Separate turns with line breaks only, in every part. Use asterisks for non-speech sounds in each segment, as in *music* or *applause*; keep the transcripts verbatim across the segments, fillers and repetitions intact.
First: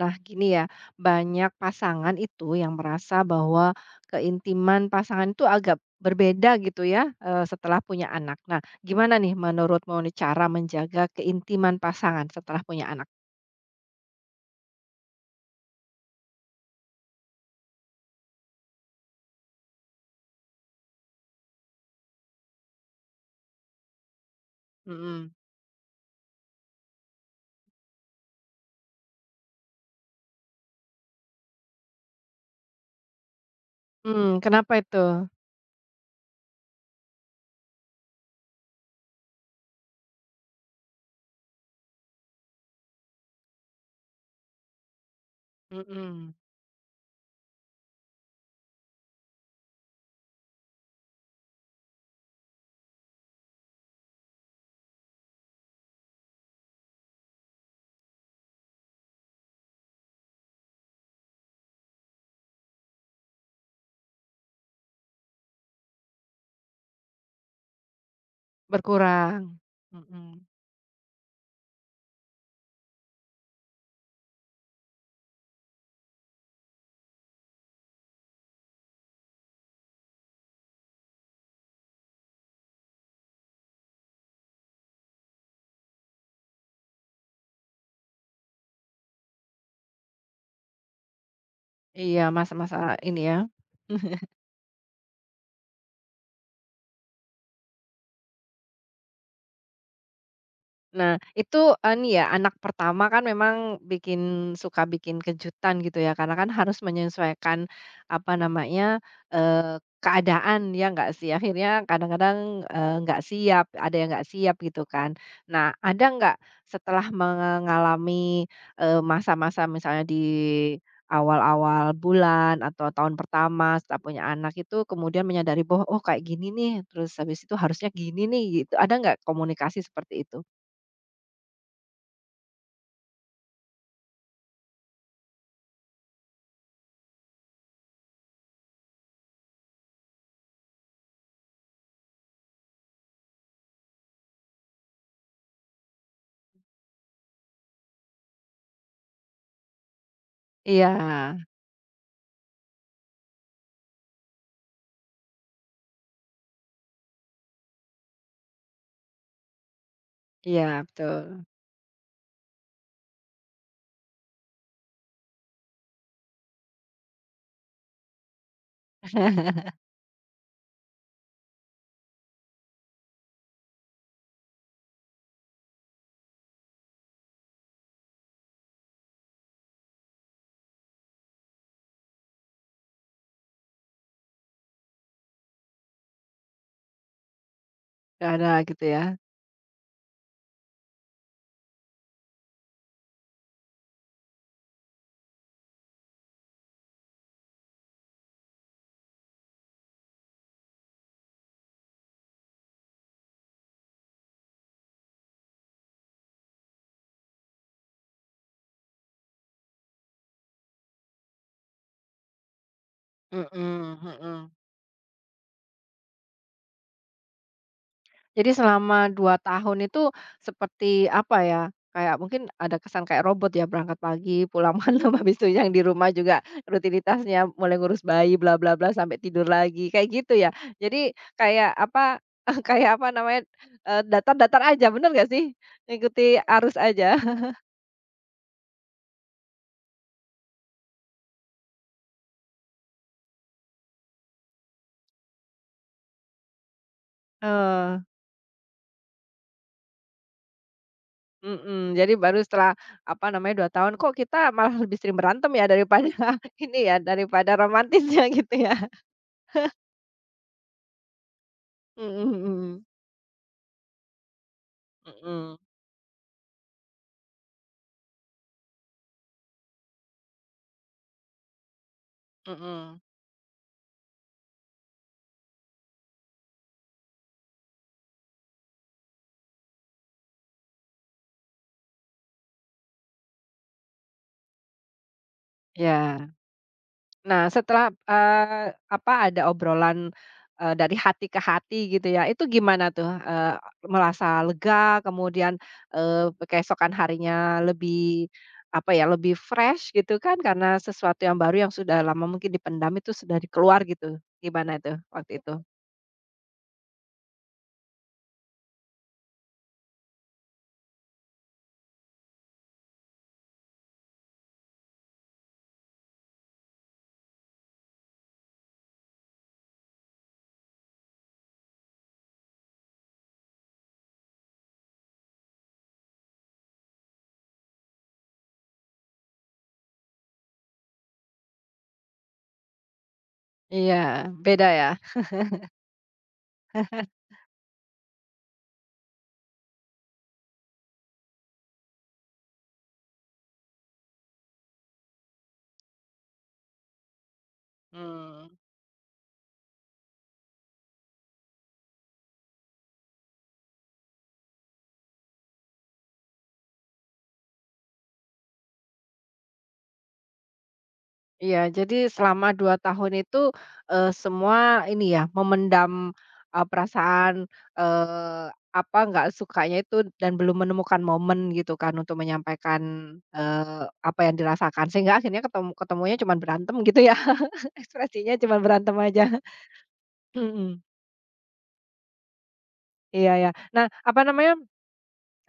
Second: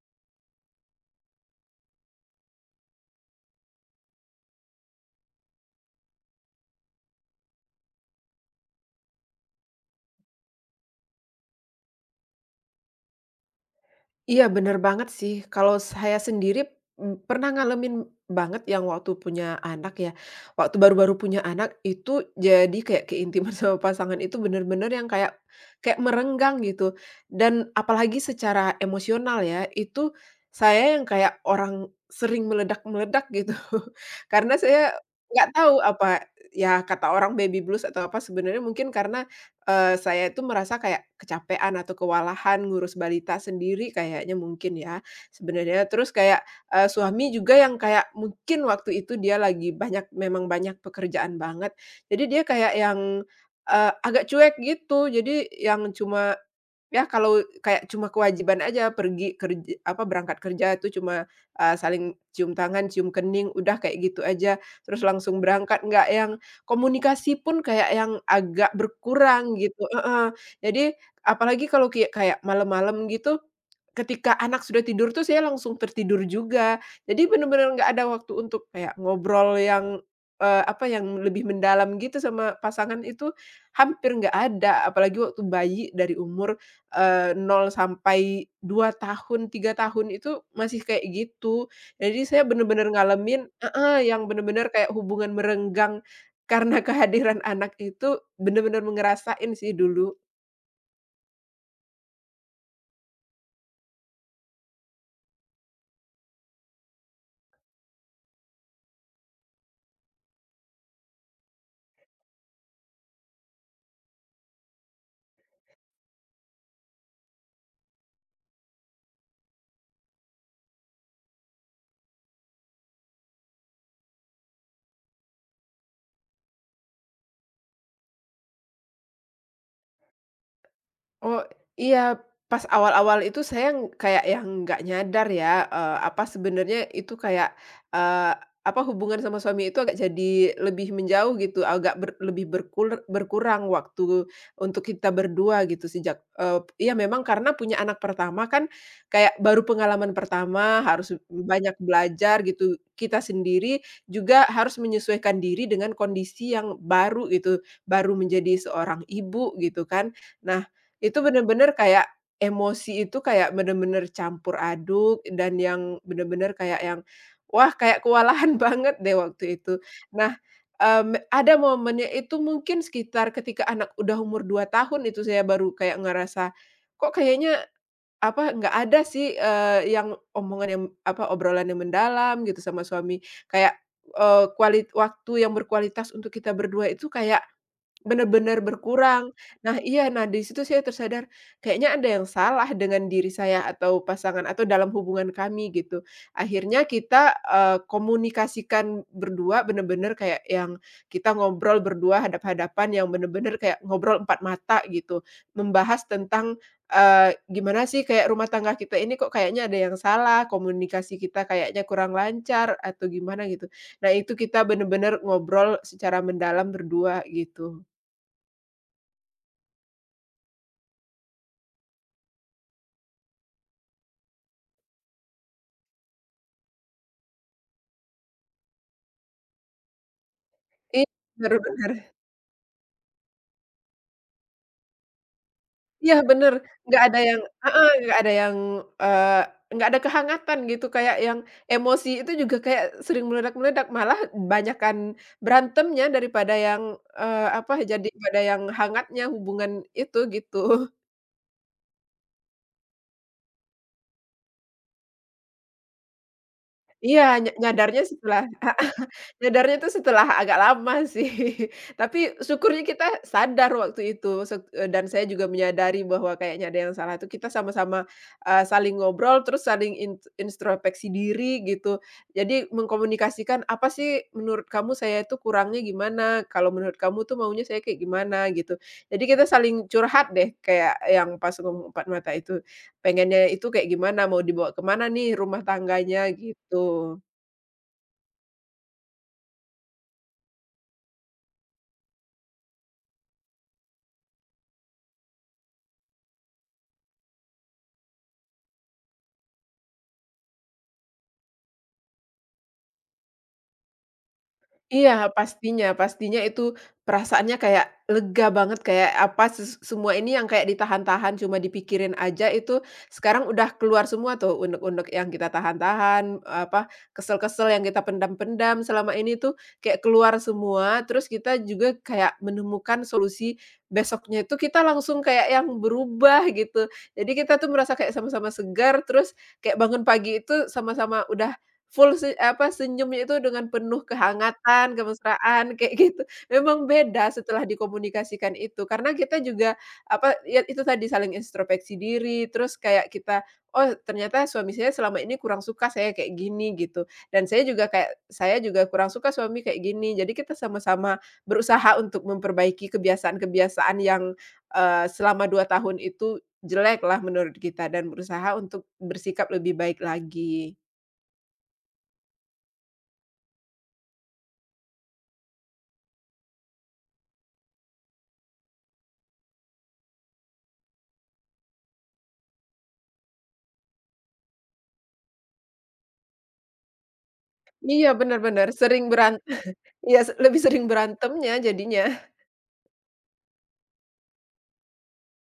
Nah, gini ya, banyak pasangan itu yang merasa bahwa keintiman pasangan itu agak berbeda gitu ya eh, setelah punya anak. Nah, gimana nih menurutmu nih cara menjaga keintiman pasangan setelah punya anak?
Iya, bener banget sih. Kalau saya sendiri, mmm, pernah ngalamin banget yang waktu punya anak ya. Waktu baru-baru punya anak itu jadi kayak keintiman *laughs* sama pasangan itu bener-bener yang
Mhm.
kayak kayak merenggang gitu. Dan apalagi secara emosional ya, itu saya yang kayak orang sering meledak-meledak gitu. *laughs*
Mmm,
Karena
kenapa
saya
itu?
nggak tahu apa, ya kata orang baby blues atau apa, sebenarnya mungkin karena Eee, saya itu merasa kayak kecapean atau kewalahan ngurus balita sendiri kayaknya mungkin ya, sebenarnya. Terus
Mhm,
kayak, eee, suami juga yang kayak mungkin waktu itu dia lagi banyak memang banyak pekerjaan banget. Jadi dia kayak yang, eee, agak cuek gitu. Jadi yang cuma Ya kalau kayak cuma kewajiban aja pergi kerja apa, berangkat kerja itu cuma, eee, saling cium tangan, cium kening, udah kayak gitu aja, terus langsung berangkat, nggak yang komunikasi pun kayak yang agak
berkurang.
berkurang gitu heeh.
Mhm,
Jadi apalagi kalau kayak kayak malam-malam gitu, ketika anak sudah tidur tuh saya langsung tertidur juga. Jadi bener-bener nggak ada waktu untuk kayak ngobrol yang, eee, apa, yang lebih mendalam gitu sama pasangan itu hampir nggak ada, apalagi waktu bayi dari umur eee, nol sampai dua tahun, tiga tahun itu masih kayak gitu.
iya
Jadi saya
masa-masa
bener-bener
ini ya?
ngalamin heeh, yang bener-bener kayak hubungan merenggang karena kehadiran anak itu bener-bener ngerasain sih dulu.
Nah, itu ini ya, anak pertama kan memang bikin suka bikin kejutan gitu ya, karena kan harus menyesuaikan, apa namanya, eee, keadaan, ya nggak sih? Akhirnya kadang-kadang, eee, nggak siap, ada yang nggak siap gitu kan. Nah, ada nggak setelah mengalami, eee, masa-masa misalnya di awal-awal bulan atau tahun pertama setelah punya anak itu kemudian menyadari bahwa, "Oh kayak gini nih, terus habis itu harusnya gini nih," gitu. Ada nggak komunikasi seperti itu?
Oh, iya, pas awal-awal itu saya ng kayak yang nggak nyadar ya, eee, apa sebenarnya itu kayak, eee, apa, hubungan sama suami itu agak jadi lebih menjauh gitu, agak ber lebih berkulr berkurang waktu untuk kita berdua gitu sejak, eee, ya memang karena punya anak pertama kan kayak baru pengalaman pertama,
Iya
harus banyak belajar gitu. Kita sendiri juga harus menyesuaikan diri dengan kondisi yang baru gitu, baru menjadi seorang ibu gitu kan. Nah,
iya
itu
betul.
bener-bener kayak emosi itu kayak bener-bener campur aduk dan yang bener-bener kayak yang, wah kayak kewalahan *laughs* banget deh waktu
*laughs*
itu. Nah, mmm, ada momennya itu mungkin sekitar ketika anak udah umur dua tahun itu saya baru kayak ngerasa, kok kayaknya apa, nggak ada sih, eee, yang omongan yang apa, obrolan yang mendalam gitu sama suami. Kayak, eee, kuali waktu yang berkualitas untuk kita berdua itu kayak
Gak ada
benar-benar
gitu ya?
berkurang. Nah iya, nah di situ saya tersadar, kayaknya ada yang salah dengan diri saya atau pasangan atau dalam hubungan kami gitu. Akhirnya kita, eee, komunikasikan berdua benar-benar kayak yang kita ngobrol berdua hadap-hadapan yang benar-benar kayak ngobrol empat mata gitu. Membahas tentang, eee, gimana sih kayak rumah tangga kita ini kok kayaknya ada yang salah, komunikasi kita kayaknya kurang lancar atau gimana gitu.
Mhm
Nah itu
mhm.
kita benar-benar ngobrol secara mendalam berdua gitu.
Jadi selama dua tahun itu seperti apa ya, kayak mungkin ada kesan kayak robot ya berangkat pagi, pulang *laughs* malam, habis itu yang di rumah juga rutinitasnya mulai ngurus bayi bla bla bla sampai tidur lagi, kayak gitu ya?
Iya,
Jadi
bener
kayak
bener.
apa, *laughs* kayak apa namanya, eee, datar-datar aja bener nggak sih?
Iya,
Ngikuti
bener,
arus
nggak
aja?
ada yang
*laughs*
heeh, nggak ada yang, eee, nggak ada kehangatan gitu, kayak yang emosi itu juga kayak sering meledak-meledak, malah banyakan berantemnya daripada yang, eee, apa,
Oh.
jadi pada yang hangatnya hubungan itu, gitu.
Mhm, jadi baru setelah, apa namanya, dua tahun, kok kita malah lebih sering berantem ya daripada *laughs* ini ya,
Iya, nya
daripada
nyadarnya
romantisnya *laughs*
setelah
gitu ya.
Nyadarnya itu setelah agak lama sih, *laughs*
Mhm
tapi syukurnya
mhm,
kita sadar waktu itu sek eee, dan saya juga
mhm
menyadari bahwa kayaknya ada yang salah itu kita sama-sama, eee, saling ngobrol terus saling int introspeksi diri gitu. Jadi
mhm,
mengkomunikasikan apa sih menurut kamu saya itu kurangnya gimana, kalau menurut kamu tuh maunya saya kayak gimana gitu. Jadi kita saling curhat deh kayak yang pas ngomong empat mata itu, pengennya itu kayak gimana, mau dibawa kemana nih rumah tangganya
ya.
gitu.
Nah setelah, eee, apa, ada obrolan, eee, dari hati ke hati gitu ya, itu gimana tuh, eee, merasa lega kemudian, eee, keesokan harinya lebih, apa ya, lebih fresh gitu kan karena sesuatu yang baru yang sudah lama mungkin dipendam itu sudah di keluar gitu, gimana itu
Iya,
waktu itu?
pastinya pastinya itu perasaannya kayak lega banget, kayak apa, ses semua ini yang kayak ditahan-tahan, cuma dipikirin aja itu sekarang udah keluar semua tuh, unek-unek yang kita tahan-tahan, apa, kesel-kesel yang kita pendam-pendam selama ini tuh kayak keluar semua, terus kita juga kayak menemukan solusi besoknya itu kita langsung kayak yang berubah gitu. Jadi kita tuh merasa kayak sama-sama segar, terus kayak bangun pagi itu sama-sama udah Full se apa, senyumnya itu dengan
Iya,
penuh
beda ya?
kehangatan, kemesraan, *laughs* kayak gitu. Memang beda setelah dikomunikasikan itu, karena kita juga, apa, ya itu tadi saling introspeksi diri, terus kayak kita, "Oh, ternyata suami saya selama ini kurang suka saya kayak gini," gitu, "dan saya juga kayak
Mmm.
saya juga kurang suka suami kayak gini." Jadi kita sama-sama berusaha untuk memperbaiki kebiasaan-kebiasaan yang, eee, selama dua tahun itu jeleklah menurut kita dan berusaha untuk bersikap lebih baik lagi.
Iya, jadi selama dua tahun itu, eee, semua ini ya, memendam, eee, perasaan, eee, apa, nggak sukanya itu dan belum menemukan momen gitu kan untuk menyampaikan, eee, apa yang dirasakan, sehingga akhirnya ketemu ketemunya cuma berantem gitu ya, *laughs*
Iya,
ekspresinya
bener
cuma
bener,
berantem
sering
aja.
beran
*laughs*
iya, lebih
Mhm,
sering berantemnya jadinya.
iya ya. Nah, apa namanya.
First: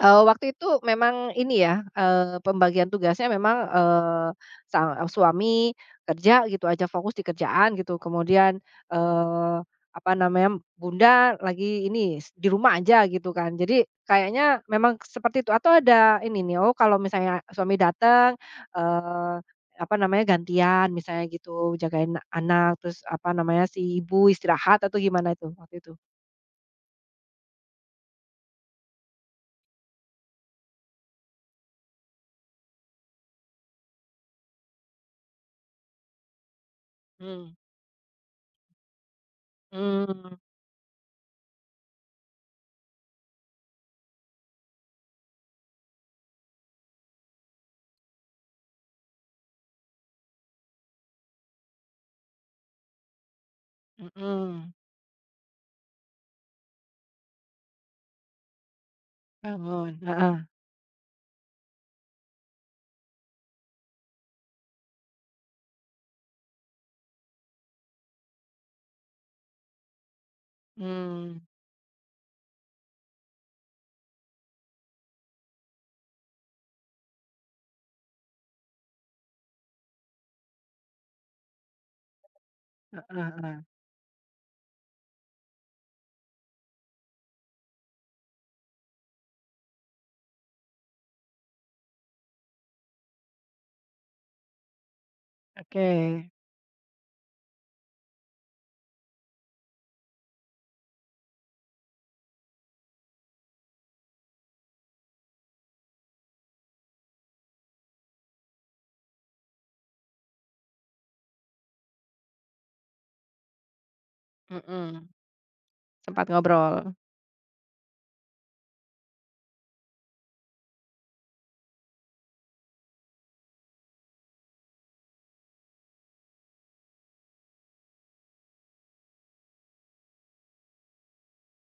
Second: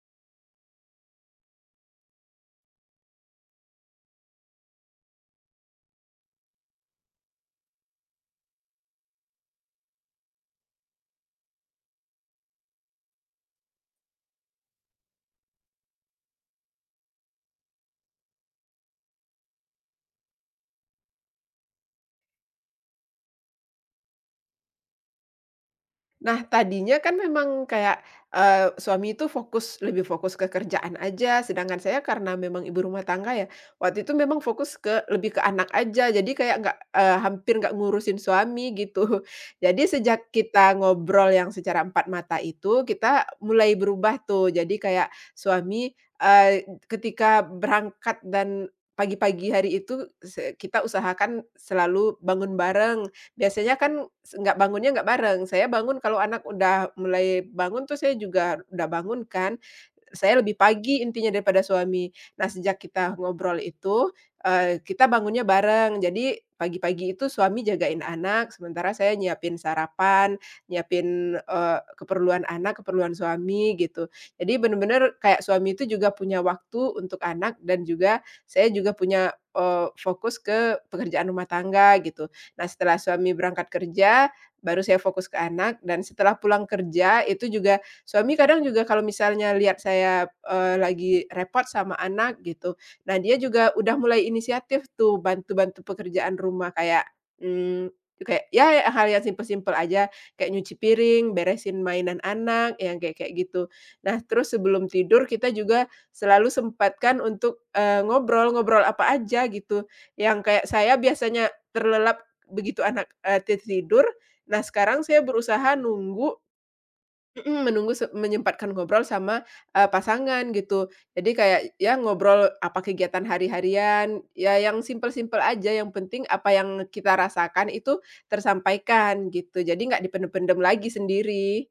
Eee, waktu itu memang ini ya, eee, pembagian tugasnya memang, eee, sang suami kerja gitu aja, fokus di kerjaan gitu. Kemudian, eee, apa namanya, bunda lagi ini, s di rumah aja gitu kan. Jadi kayaknya memang seperti itu atau ada ini nih, oh kalau misalnya suami datang, eee, apa namanya, gantian misalnya gitu, jagain anak, terus apa namanya, si ibu istirahat atau gimana itu waktu itu?
Nah, tadinya kan memang kayak, eee, suami itu fokus lebih fokus ke kerjaan aja, sedangkan saya karena memang ibu rumah tangga ya, waktu itu memang fokus ke lebih ke anak aja, jadi kayak nggak, eee,
Mmm,
hampir nggak ngurusin suami gitu. *laughs* Jadi sejak
mmm,
kita ngobrol yang secara empat mata itu, kita mulai berubah tuh, jadi kayak suami, eee, ketika berangkat dan pagi-pagi hari itu se kita usahakan selalu bangun bareng. Biasanya kan s nggak
mhm,
bangunnya nggak bareng, saya bangun kalau anak udah mulai bangun tuh saya juga udah bangun kan,
bangun, heeh.
saya lebih pagi intinya daripada suami. Nah, sejak kita ngobrol itu, eee, kita bangunnya bareng. Jadi pagi-pagi itu suami jagain anak, sementara saya nyiapin sarapan, nyiapin,
Mmm,
eee, keperluan anak, keperluan suami gitu. Jadi bener-bener kayak suami itu juga punya waktu untuk anak dan juga saya juga punya, eee, fokus ke pekerjaan rumah tangga gitu. Nah, setelah
heeh
suami
heeh,
berangkat kerja, baru saya fokus ke anak dan setelah pulang kerja itu juga suami kadang juga kalau misalnya lihat saya, eee, lagi repot sama anak gitu, nah dia juga udah mulai inisiatif tuh bantu-bantu
oke,
pekerjaan rumah kayak, mmm, kayak ya hal yang simpel-simpel aja, kayak nyuci piring, beresin mainan anak, yang kayak kayak gitu. Nah terus sebelum tidur kita juga selalu sempatkan untuk, eee, ngobrol, ngobrol apa aja gitu, yang kayak saya biasanya terlelap begitu anak, eee, tidur, nah sekarang
mhm,
saya berusaha
sempat
nunggu.
ngobrol.
Mhm, menunggu se menyempatkan ngobrol sama, eee, pasangan gitu. Jadi kayak ya ngobrol apa kegiatan hari-harian, ya yang simpel-simpel aja, yang penting apa yang kita rasakan itu tersampaikan gitu. Jadi nggak dipendem-pendem lagi sendiri.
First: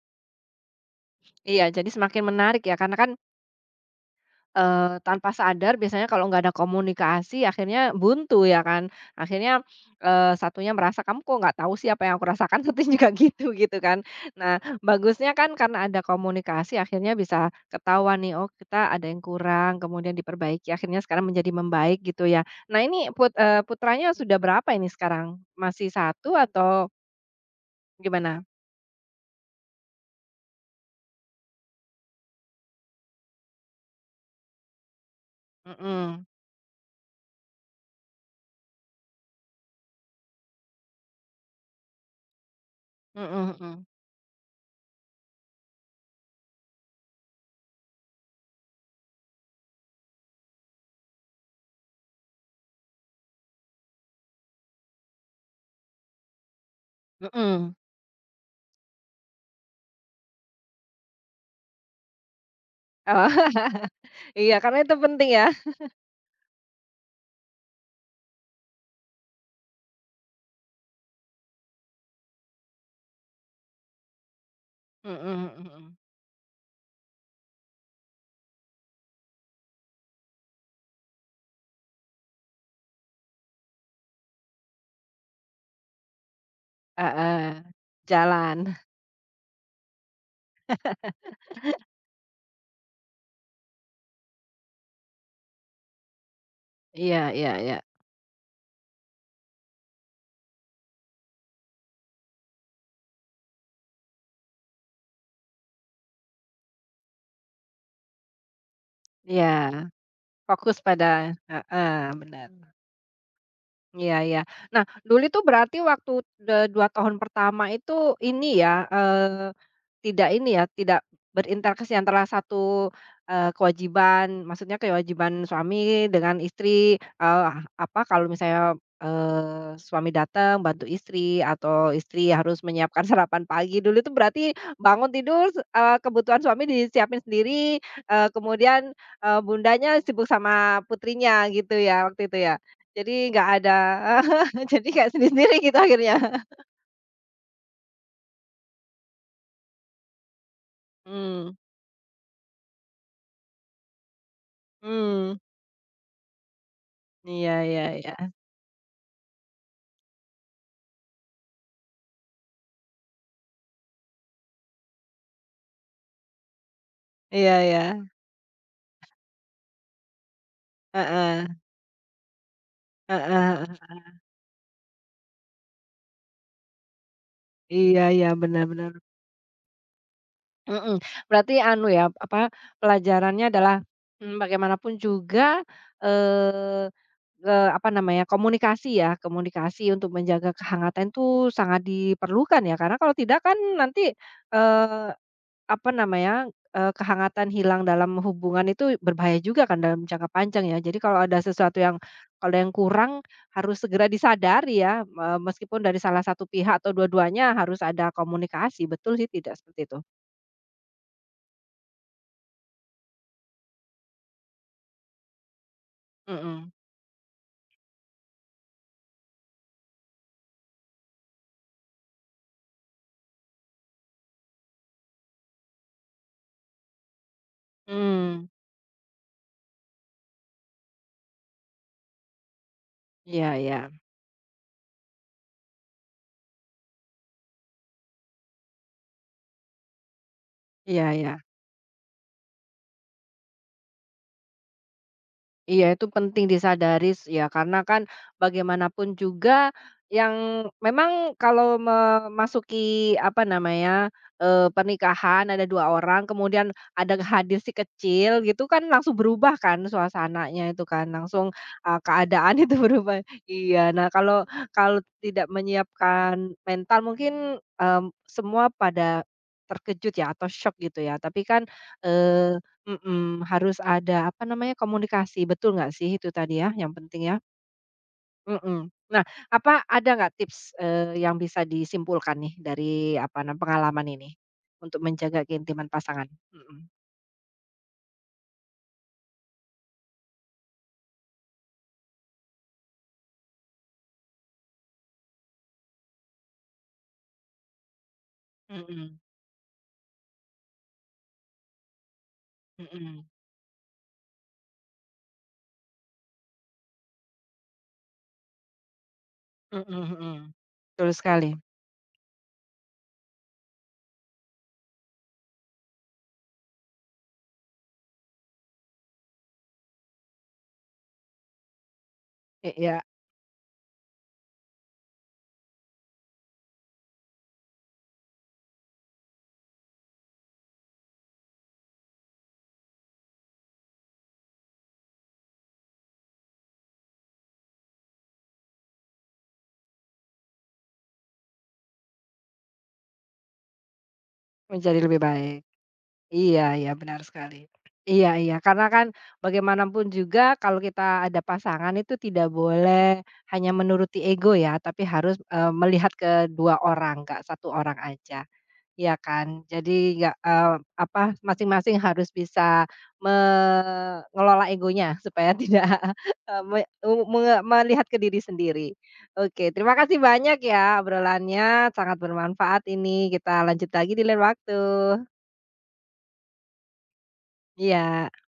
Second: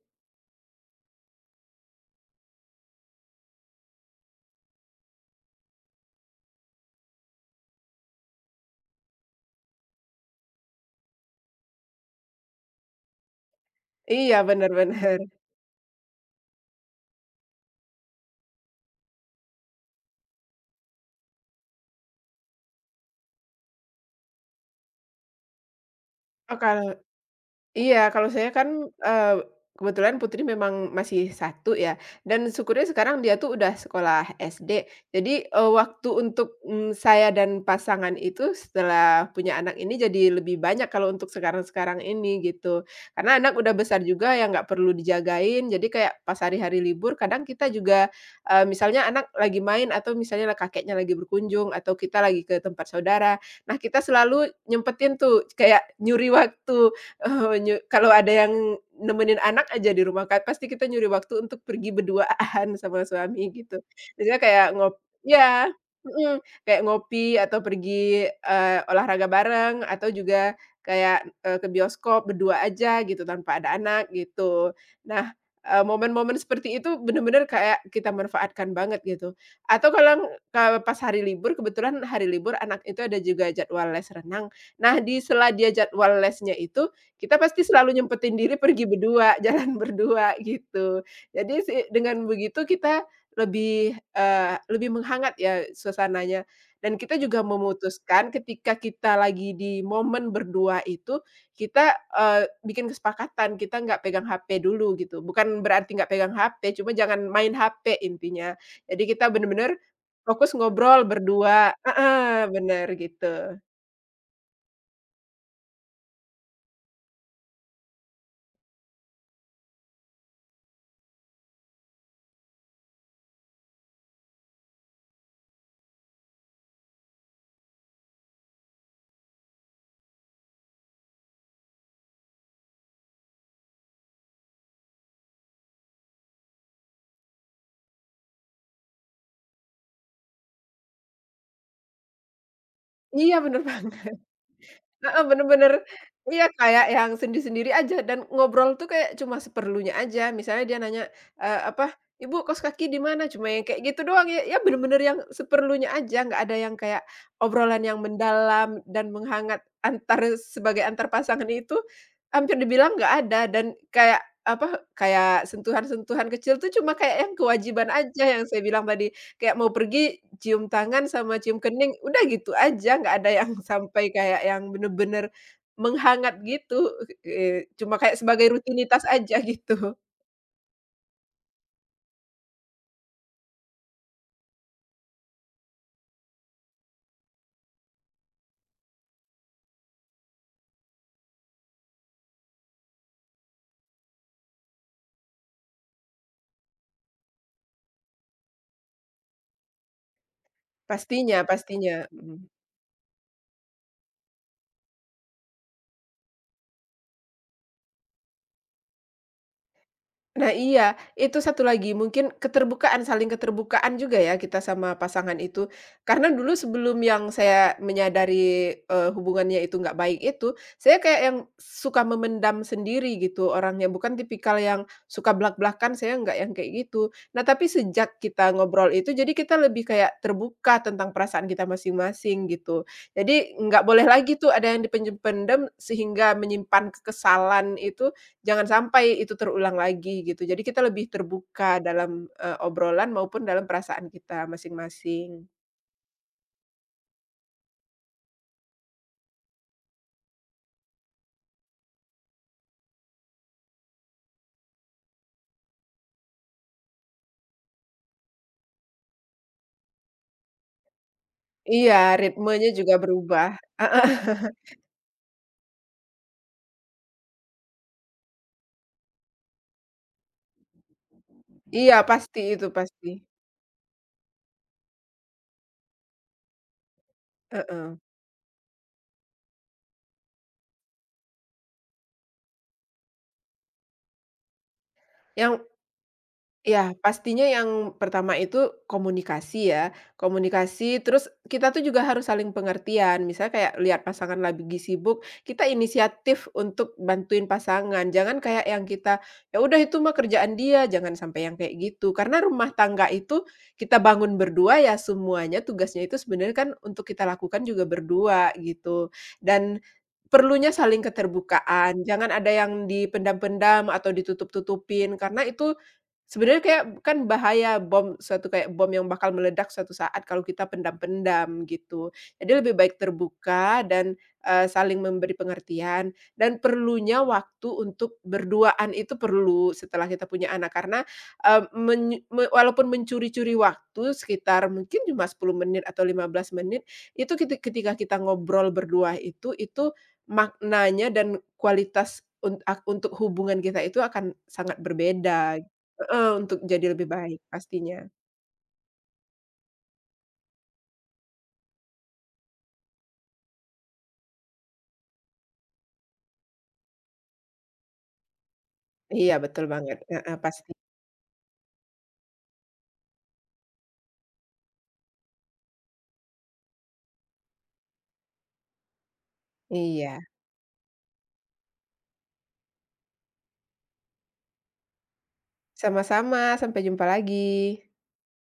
Iya, jadi semakin menarik ya karena kan, eee, tanpa sadar biasanya kalau nggak ada komunikasi akhirnya buntu ya kan, akhirnya, eee, satunya merasa, "Kamu kok nggak tahu sih apa yang aku rasakan?" *laughs* Satunya juga gitu, gitu kan.
Iya,
Nah,
bener bener.
bagusnya kan karena ada komunikasi akhirnya bisa ketahuan nih, oh kita ada yang kurang kemudian diperbaiki akhirnya sekarang menjadi membaik gitu ya. Nah ini put eee, putranya sudah berapa ini sekarang? Masih satu
Oh,
atau
kalau Iya, kalau
gimana?
saya kan, eee, kebetulan putri memang masih satu ya, dan syukurnya sekarang dia tuh udah sekolah S D. Jadi, eee, waktu
Mhm,
untuk, mmm, saya dan pasangan itu setelah punya anak ini jadi lebih banyak kalau untuk sekarang-sekarang ini gitu. Karena
mhm
anak udah
mhm,
besar juga ya nggak perlu dijagain, jadi kayak pas hari-hari libur kadang kita juga, eee, misalnya anak lagi main atau misalnya lah kakeknya lagi berkunjung atau kita lagi ke tempat saudara, nah kita selalu nyempetin tuh kayak nyuri waktu eee,
mhm.
nye kalau ada yang nemenin anak aja di rumah kan pasti kita nyuri waktu untuk pergi berduaan *laughs* sama
Oh,
suami gitu.
*laughs*
Biasanya
iya
kayak
karena
ngop
itu penting ya.
ya, mhm, kayak ngopi atau pergi, eee, olahraga bareng atau juga kayak, eee, ke bioskop berdua aja gitu tanpa ada anak gitu. Nah,
Mhm
eee,
mhm.
momen-momen seperti itu benar-benar kayak kita manfaatkan banget gitu. Atau kalau kalau pas hari libur kebetulan hari libur anak itu ada juga jadwal les renang. Nah, di sela dia jadwal lesnya itu kita
Heeh,
pasti selalu nyempetin diri
jalan.
pergi berdua, *laughs* jalan berdua gitu. Jadi si dengan begitu kita lebih, eee, lebih menghangat ya suasananya dan kita
Iya
juga
iya iya.
memutuskan ketika kita lagi di momen berdua itu, kita, eee, bikin kesepakatan kita nggak pegang H P dulu gitu. Bukan berarti nggak pegang H P, cuma jangan main H P intinya. Jadi kita bener-bener
Iya,
fokus
fokus
ngobrol
pada
berdua
heeh, benar.
heeh, bener gitu.
Iya iya. Nah, dulu itu berarti waktu de dua tahun pertama itu ini ya, eee, tidak ini ya, tidak berinteraksi antara satu, eee, kewajiban, maksudnya kewajiban suami dengan istri, eee, apa, kalau misalnya, eee, suami datang bantu istri atau istri harus menyiapkan *laughs* sarapan pagi. Dulu itu berarti bangun tidur, eee, kebutuhan suami disiapin sendiri, eee, kemudian, eee, bundanya sibuk sama putrinya gitu ya, waktu itu ya? Jadi
Iya
nggak
bener *laughs*
ada
banget.
*laughs* jadi kayak
Heeh,
sendiri-sendiri gitu
bener-bener
akhirnya.
iya, kayak yang sendi-sendiri aja dan ngobrol tuh kayak cuma seperlunya aja. Misalnya dia nanya,
Mmm,
eee, apa, "Ibu kos kaki di mana?" Cuma yang kayak gitu doang, ya ya bener-bener yang
mmm,
seperlunya aja, nggak ada yang kayak
iya
obrolan
iya
yang
iya.
mendalam dan menghangat antar sebagai antar pasangan itu hampir dibilang nggak ada dan kayak, apa, kayak sentuhan-sentuhan kecil tuh cuma kayak yang
Iya iya,
kewajiban aja yang saya bilang tadi. Kayak mau pergi cium tangan sama
heeh,
cium kening, udah gitu aja, nggak
heeh
ada yang *laughs*
heeh.
sampai kayak yang bener-bener menghangat gitu, eee, cuma
Iya
kayak
iya,
sebagai
benar benar.
rutinitas aja gitu.
Mhm, berarti anu ya, apa, pelajarannya adalah, mmm, bagaimanapun juga, eee eee, apa namanya, komunikasi ya, komunikasi untuk menjaga kehangatan itu sangat diperlukan ya, karena kalau tidak kan nanti, eee apa namanya, eee, kehangatan hilang dalam hubungan itu berbahaya juga kan dalam jangka panjang ya. Jadi kalau
Pastinya
ada sesuatu yang
pastinya, mhm.
kalau yang kurang harus segera disadari ya, eee, meskipun dari salah satu pihak atau dua-duanya harus ada komunikasi, betul sih tidak seperti itu?
Nah iya, itu satu lagi mungkin keterbukaan, saling keterbukaan juga ya kita sama pasangan itu. Karena dulu
Mhm,
sebelum yang saya menyadari, eee, hubungannya itu nggak baik itu, saya kayak yang suka memendam sendiri gitu orangnya, bukan tipikal yang suka blak-blakan, saya nggak yang kayak gitu. Nah tapi sejak
mmm,
kita ngobrol itu, jadi kita lebih kayak terbuka tentang perasaan kita masing-masing gitu.
iya
Jadi
iya,
nggak boleh lagi tuh ada yang dipendem-pendem sehingga menyimpan kekesalan itu, jangan sampai itu terulang lagi gitu. Jadi kita lebih
iya iya.
terbuka dalam, eee, obrolan maupun dalam perasaan kita masing-masing.
Iya, itu penting disadari s ya, karena kan bagaimanapun juga yang memang kalau memasuki, apa namanya, eee, pernikahan ada dua orang, kemudian ada hadir si kecil gitu kan langsung berubah kan suasananya itu kan, langsung,
Iya,
eee, keadaan *laughs*
ritmenya
itu
juga
berubah.
berubah.
Iya, nah kalau
*laughs*
kalau tidak menyiapkan mental mungkin, mmm, semua pada terkejut ya atau shock gitu ya, tapi kan,
Iya, pasti itu, pasti.
mhm, harus ada, apa namanya, komunikasi, betul nggak sih itu tadi ya, yang penting ya?
Heeh.
Mhm. Nah, apa ada nggak tips, eee, yang bisa disimpulkan nih dari, apa nam pengalaman ini, untuk menjaga
Yang
keintiman pasangan? Mhm.
Ya pastinya yang pertama itu komunikasi ya, komunikasi terus kita tuh juga harus saling pengertian. Misalnya kayak lihat pasangan lagi sibuk, kita inisiatif untuk bantuin pasangan. Jangan kayak yang
Mhm.
kita, ya udah itu mah kerjaan dia, jangan sampai yang kayak gitu. Karena rumah tangga
Mhm.
itu kita bangun berdua ya semuanya tugasnya itu sebenarnya kan untuk kita lakukan juga berdua gitu. Dan
Mhm mhm.
perlunya saling
Betul sekali.
keterbukaan, jangan ada yang dipendam-pendam atau ditutup-tutupin karena itu sebenarnya kayak kan bahaya bom suatu kayak bom yang bakal meledak suatu saat kalau kita pendam-pendam gitu. Jadi lebih baik
Iya,
terbuka dan, eee, saling memberi pengertian dan perlunya waktu untuk berduaan itu perlu setelah kita punya anak karena, eee, menyu me walaupun mencuri-curi waktu sekitar mungkin cuma sepuluh menit atau lima belas menit, itu keti ketika kita ngobrol berdua itu itu maknanya dan kualitas un ak untuk hubungan kita itu akan sangat
menjadi lebih
berbeda.
baik.
Heeh, untuk
Iya iya,
jadi lebih
benar
baik
sekali.
pastinya.
Iya iya, karena kan bagaimanapun juga kalau kita ada pasangan itu tidak boleh hanya menuruti ego ya, tapi harus, eee, melihat ke dua orang, nggak satu orang aja, iya
Iya betul
kan?
banget,
Jadi nggak,
heeh, pasti.
eee, apa, masing-masing harus bisa mengelola egonya supaya *laughs* tidak, eee, me menge melihat ke diri sendiri. Oke, terima
Iya,
kasih banyak ya obrolannya, sangat bermanfaat ini, kita lanjut lagi di lain waktu.
sama-sama, sampai jumpa lagi.
Iya.